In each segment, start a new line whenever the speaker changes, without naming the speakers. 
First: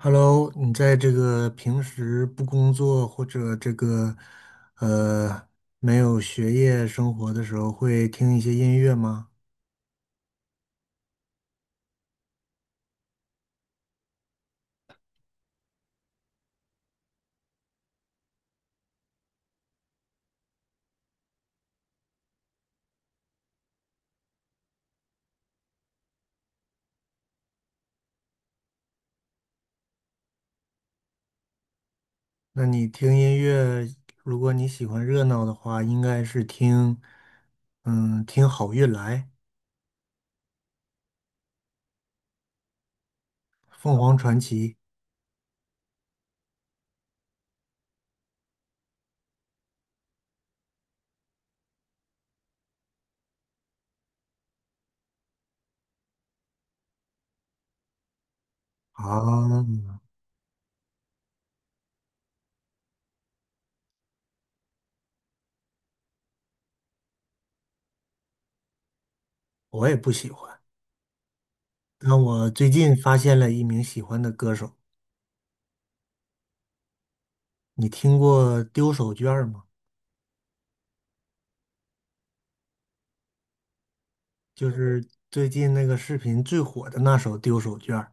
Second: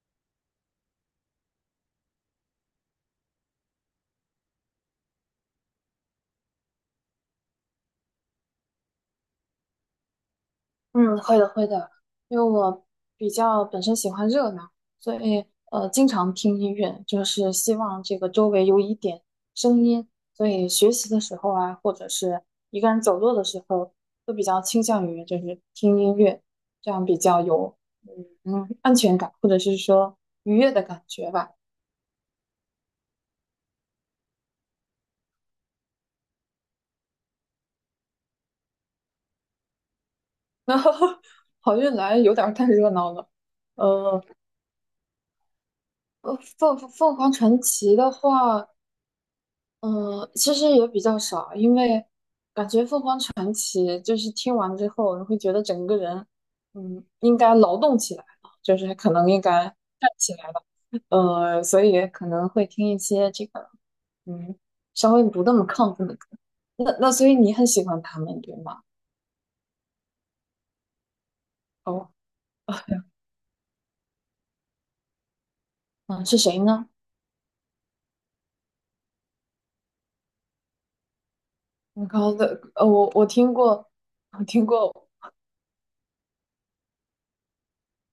Hello，你在这个平时不工作或者这个呃没有学业生活的时候，会听一些音乐吗？
嗯，会的，会的，因为我比较本身喜欢热闹，所以经常听音乐，就是希望这个周围有一点声音，所以学习的时候啊，或者是一个人走路的时候，都比较倾向于就是听音乐，这样比较有安全感，或者是说愉悦的感觉吧。
那你听音乐，如果你喜欢热闹的话，应该是听听好运来、
然后好运来有点儿太热闹了，
凤凰
呃，
传奇
凤凰传奇的话。其实也比较少，因为感觉凤凰传奇就是听完之后，你会觉得整个人，嗯，应该劳动起来了，就是可能应
啊，
该站起来了，所以可能会听一些这个，嗯，稍微不那么亢奋的歌。那所以你很喜欢他们，对吗？
我也不喜欢，
哦，
那我最近发现了一名喜欢的歌手，
嗯，是谁呢？
你听过丢手绢吗？
你刚的，我听过，我听
就
过，
是最近那个视频最火的那首《丢手绢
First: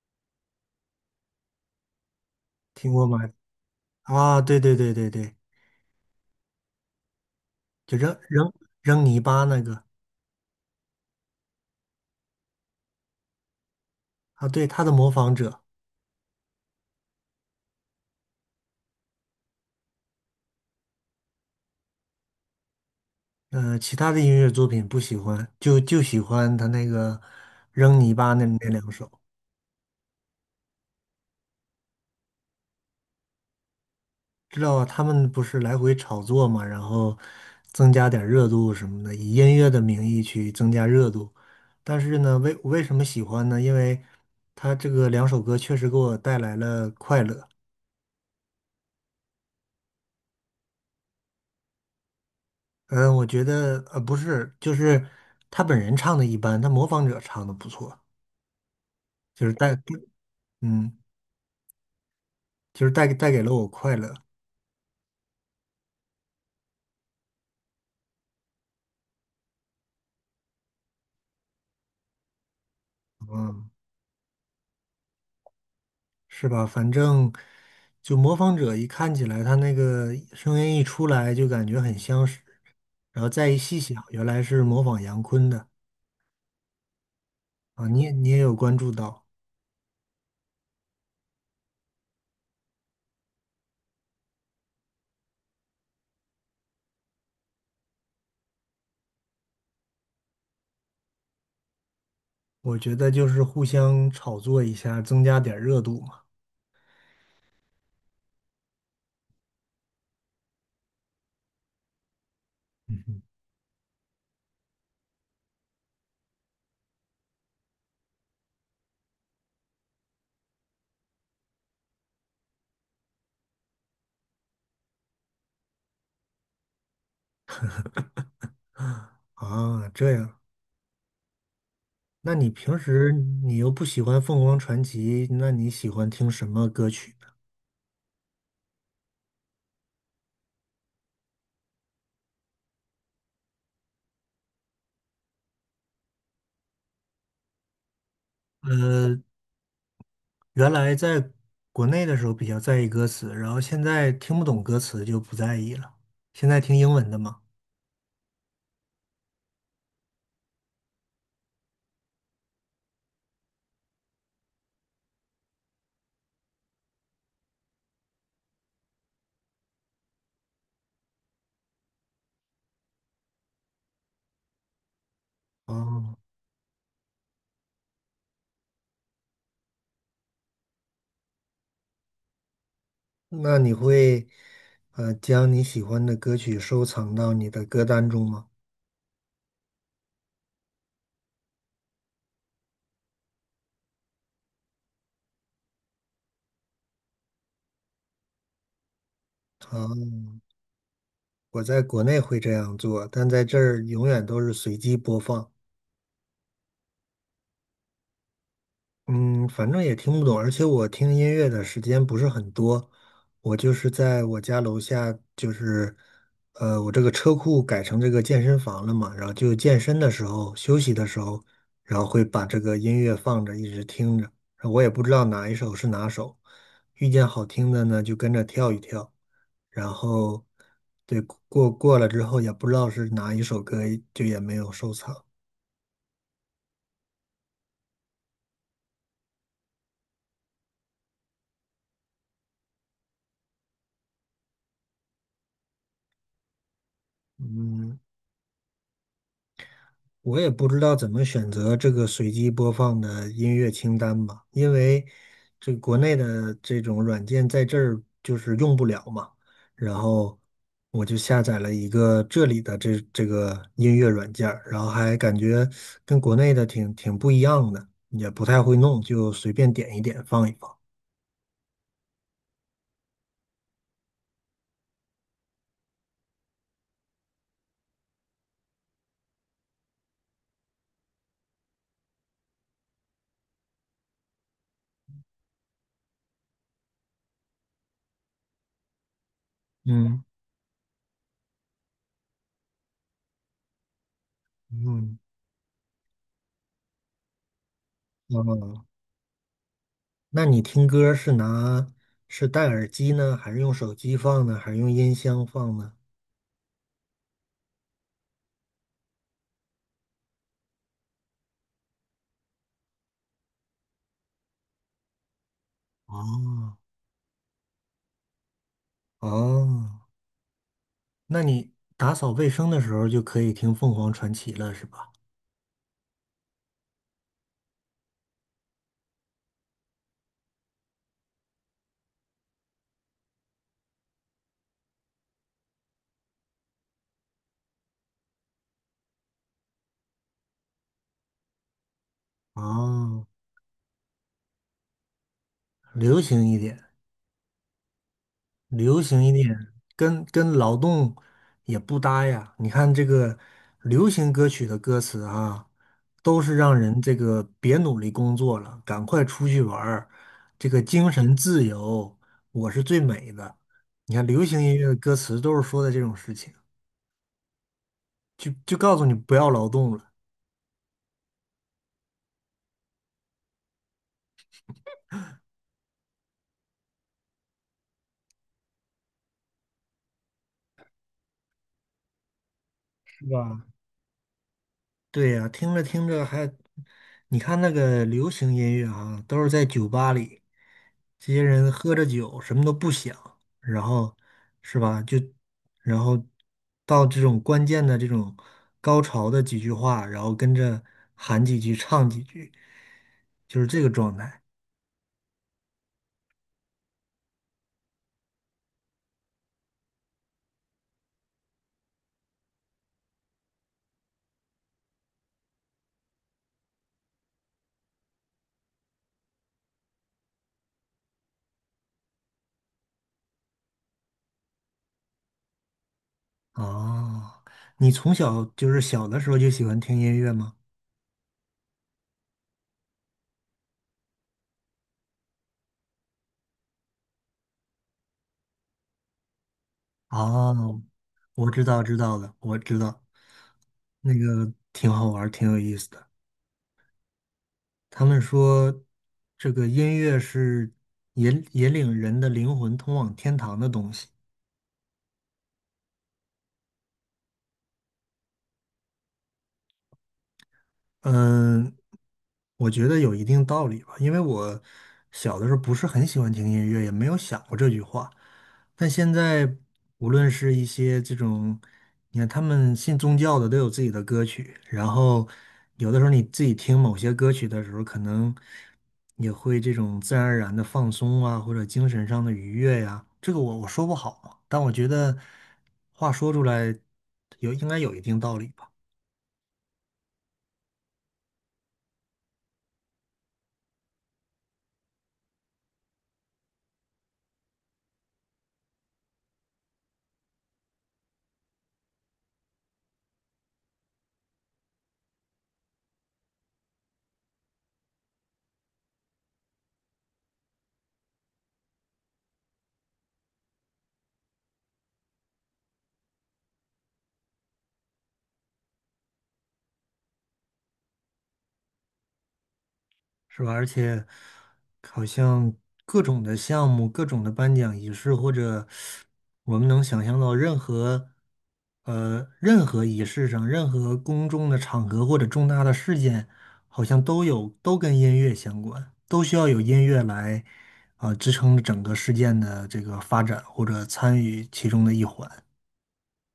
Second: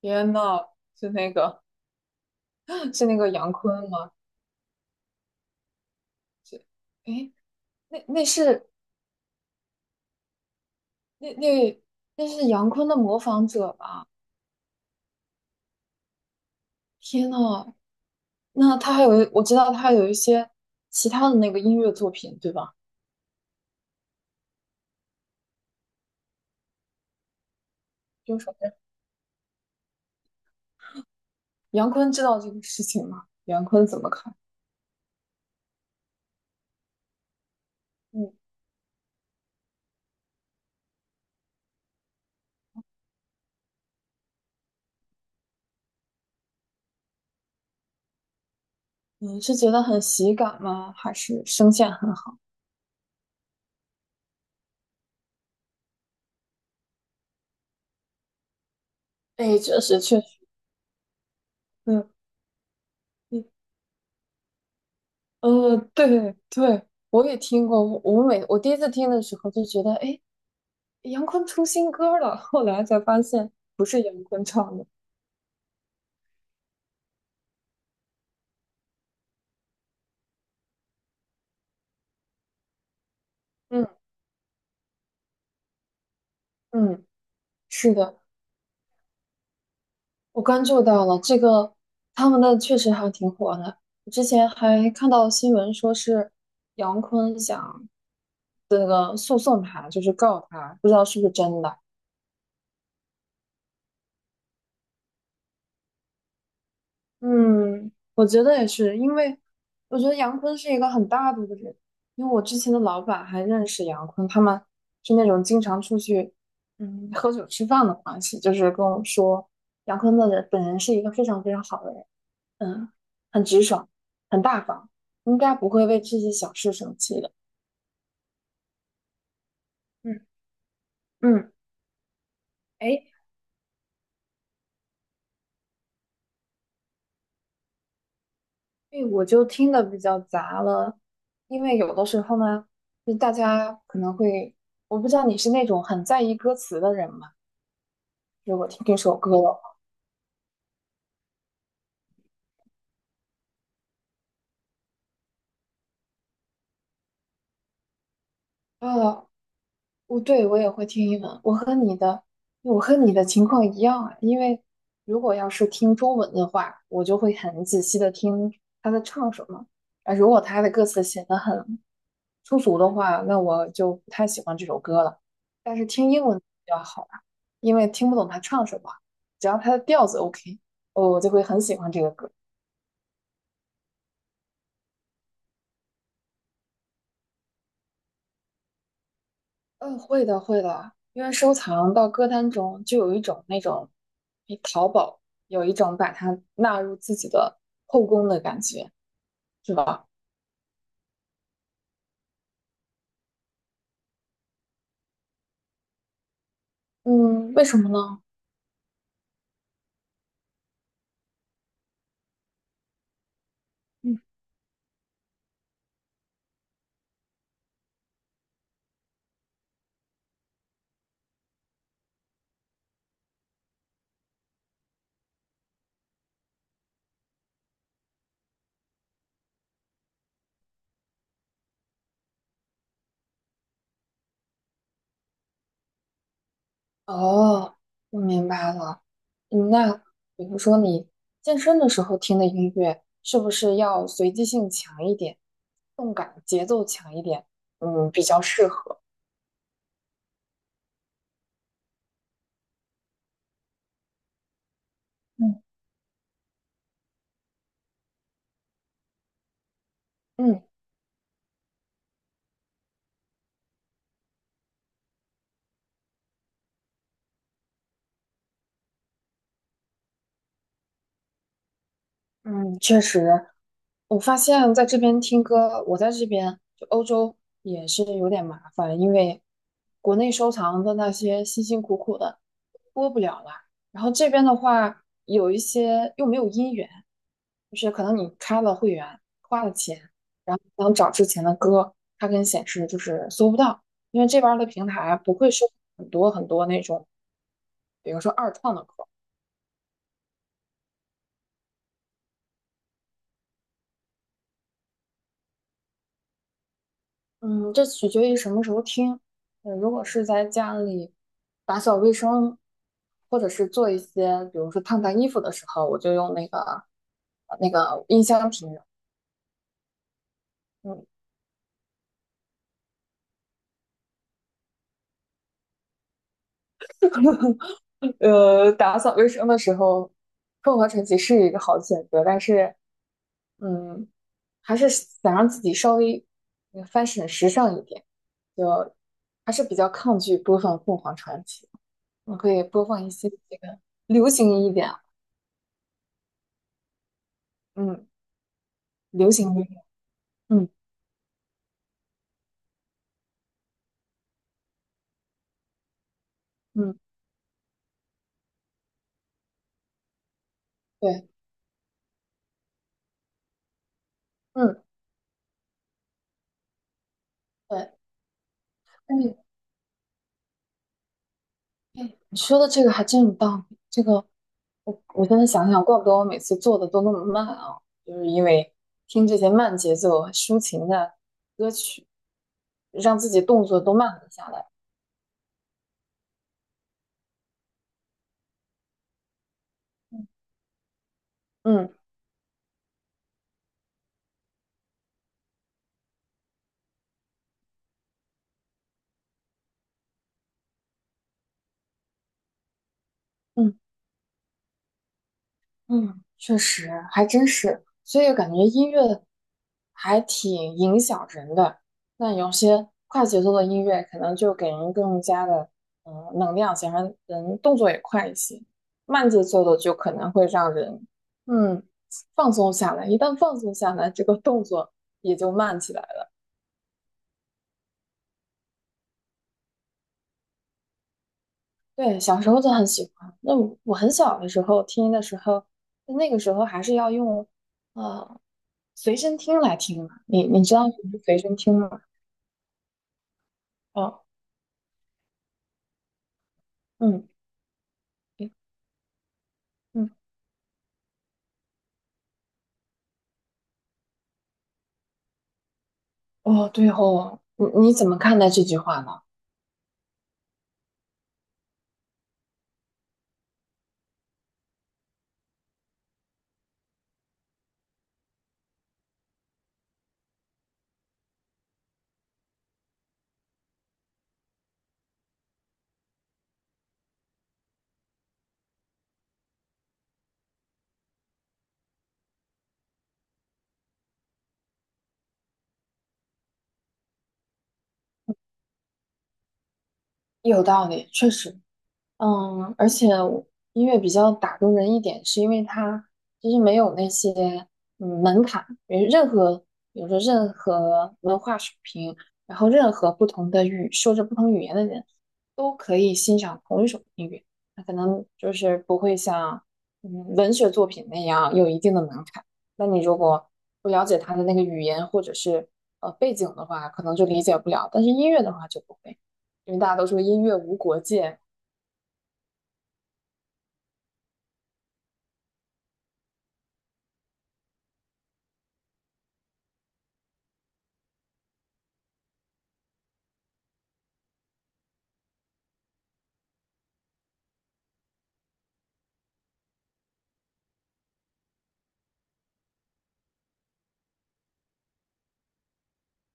天呐，是那个
听 过
是那
吗？
个杨坤吗？
啊，对对对对对，
是，诶。
就
那
扔
那
扔
是
扔泥巴那个
那那那是杨坤的模仿者吧？
啊，对，他的模仿者。
天呐，那他还有，我知道他还有一些其他的那个音乐作品，对吧？
呃，其他的音乐作品不喜欢，就喜欢他那个扔泥巴
就
那
首
那
先，
两首。
杨坤知道这个事情吗？杨坤怎么看？
知道他们不是来回炒作嘛，然后增加点
嗯，
热度什么的，以音乐的名义去增加热度。但是呢，为什么喜欢呢？因为他这个两首歌确实给我带来了快乐。
你是觉得很喜感吗？还是声线很好？
嗯、我觉得不是，就是他本人唱的一般，他模仿者唱的不错。就是
哎，
带，
确实确实，
嗯，
嗯
就是带给
嗯
了我快乐。
对对，我也听过。我第一次听的时候就觉得，哎，杨坤出新歌了。后来才发现
嗯，
不是杨坤唱的。
是吧？反正就模仿者一看起来，他那个声音一出来就感觉很相识，然后再一细
嗯
想，原来是模仿杨坤的。
嗯，
啊！
是
你也
的。
你也有关注到。
我关注到了这个，他们的确实还挺火的。我之前还看到新闻说是杨坤想这个诉讼他，就是告他，不知道是不是真的。
我觉得就是互相炒作一下，增加点儿热度嘛。
嗯，我觉得也是，因为我觉得杨坤是一个很大度的人，因为我之前的老
嗯哼。
板还认识杨坤，他们是那种经常出去喝酒吃饭的关系，就是跟我说杨坤的人本人是一个非常非常好的人。嗯，很直爽，很大方，应该不会为这些小事生气的。
啊，这
嗯，
样。
嗯，
那你平
哎，
时你又不喜欢凤凰传奇，那你喜欢听什么歌曲呢？
所我就听的比较杂了，因为有的时候呢，就大家可能会，我不知道你是那种很在意歌词的人吗？如果听这首
呃
歌的话，
原来在国内的时候比较在意歌词，然后现在听不懂歌词就不在意了。现在听英文的吗？
啊我对我也会听英文，我和你的情况一样啊。因为如果要是听中文的话，我就会很仔细的听他在唱什么。啊，如果他的歌词写的很粗俗的话，那我就不太喜欢这首歌了。但是听
哦，
英文比较好啊，因为听不懂他唱什么，只要他的调子 OK，哦我就会很喜欢这个歌。
那你会将你喜欢的歌曲收藏到你的歌单中吗？
嗯，会的，会的，因为收藏到歌单中就有一种那种，诶，淘宝有一种把它纳入自己的后宫的感觉，是
哦，
吧？
我在国内会这样做，但在这儿永远都是随机播放。
嗯，为什么呢？
嗯，反正也听不懂，而且我听音乐的时间不是很多。我就是
嗯，
在我家楼下，就是我这个车库改成这个健身房了嘛，然后就健身的时候、休息的时候，然后会把这个音乐放着，一直听着，然后我也不知道哪一首是哪首，遇见好听的呢就跟着跳一跳，然后对过了之后也不知道是哪一首歌，就也没有收藏。
哦，我明白了。嗯，那比如说你健身的时候听的音乐，是不是要随机性强一点，动感节奏强一点？
嗯，
嗯，比较适合。
我也不知道怎么选择这个随机播放的音乐清单吧，因为这
嗯
国内的这种软件在这儿就是用不了嘛。然后
嗯。
我就下载了一个这里的这个音乐软件儿，然后还感觉跟国内的挺不一样的，也不太会弄，就随便点一点放一放。
嗯，确实，我发现在这边听歌，我在这边就欧洲也是有点麻烦，因为国内收藏的那些辛辛苦苦的播不了了，然后这边的话有一些又没有音源，就是可能你开了会员，花了钱，
嗯
想找之前的歌，它跟显示就是搜不到，因为这边儿的平台
嗯，
不会收很多很多那种，比如说二创的
哦，
歌。
那你听歌是拿是戴耳机呢，还是用手机放呢，还是用音箱放呢？
嗯，这取决于什么时候听。如果是在家里打扫卫生，或者是做一些，比如说烫烫衣服的时候，我就用那个
哦。
呃那个音箱听着
哦，
嗯，
那你打扫卫生的时候就可以听凤凰传奇了，是吧？
打扫卫生的时候，凤凰传奇是一个好选择，但是，嗯，还是想让自己稍微嗯 fashion 时尚一点，就还是比较抗拒播放凤凰传奇。我可以播放一
哦，
些这个流行一点啊，
流行一点，
嗯。
流行
流
一
行音
点，
乐，
跟
嗯
劳动也不搭呀。你看这个流行歌曲的歌词啊，都是让
嗯，
人这个别努力工作了，赶快出去玩儿，这个精
对，
神自由，我是最美的。你看流行音
嗯
乐的歌词都是说的这种事情，
对，
就告诉你
那
不
你
要劳动了，
哎你说的这个还真有道理。这个我现在想想，怪不得我每次做的都那么慢啊，就是因为听这些慢节奏啊、抒情的歌曲，让
是
自己
吧？
动作都慢了下来。
对呀，听着听着还，你看那个流行音乐啊，都是在酒吧
嗯
里，这些人
嗯。
喝着酒，什么都不想，然后是吧？就然后到这种关键的这种高潮的几句话，然后跟着喊几句，唱几句，就是
嗯
这个状态
嗯，确实，还真是，所以感觉音乐还挺影响人的。那有些快节奏的音乐，可能就给人更加的能量，想让人动作也快一些。慢节奏的就可能会让人嗯放松下来，一旦放松下来，这个动作也就慢起来了。
啊。你从小就是小的时候就喜欢听音乐吗？
对，小时候就很喜欢。那我很小的时候听的时候，那个时候还是要用，呃随身听来听嘛。你
啊，
你知道什么是随
我
身
知
听
道
吗？
知道了，我知道，那
哦，
个挺好玩儿，挺有意思的。
嗯，
他们
诶
说，这个音
嗯，
乐是引领人的灵魂通往天堂的东西。
哦，对哦，你怎么看待这句话呢？
嗯，我觉得有一定道理吧，因为我小的时候不是很喜欢听音乐，也没有想过这句话。但现在，无论是一些这种，你看他们信宗教的都有自己的歌曲，然后有的时候你自己听某些歌曲的时候，可能也会这种自然而然的放松啊，或者精神上的愉悦呀、这个我说不好，但我觉得话说出来有应该有一定道理吧。
有道理，确实。嗯，而且我音乐比较打动人一点，是因为它其实没有那些门槛，因为任何比如说任何文化水平，然后任何不同的语说着不同语言的人都可以欣赏同一首音乐，那可能就是不会像文学作品那样有一定的门槛。那你如果不了解它的那个语言或者是背景的话，可能就理解不了，但是音乐的话就不会。因为大家都说音乐无国界，
是吧？而且好像各种的项目、各种的颁奖仪式，或者我们能想象到任何任何仪式上、任何公众的场合或者重大的事件，好像都有都跟音乐相关，都需要有音乐来啊、支撑整个事件的这个发展或者参与其中的一环。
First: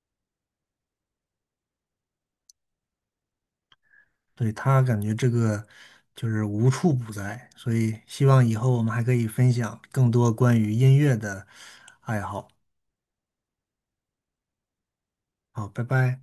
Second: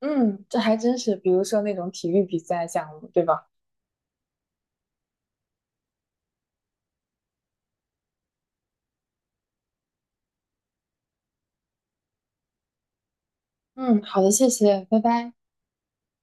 嗯，这还真是，比如说那种体育比赛项目，对吧？
对，他感觉这个就是无处不在，所以希望以后我们还可以分享更多关于音乐的爱好。
嗯，好的，谢谢，拜拜。
好，拜拜。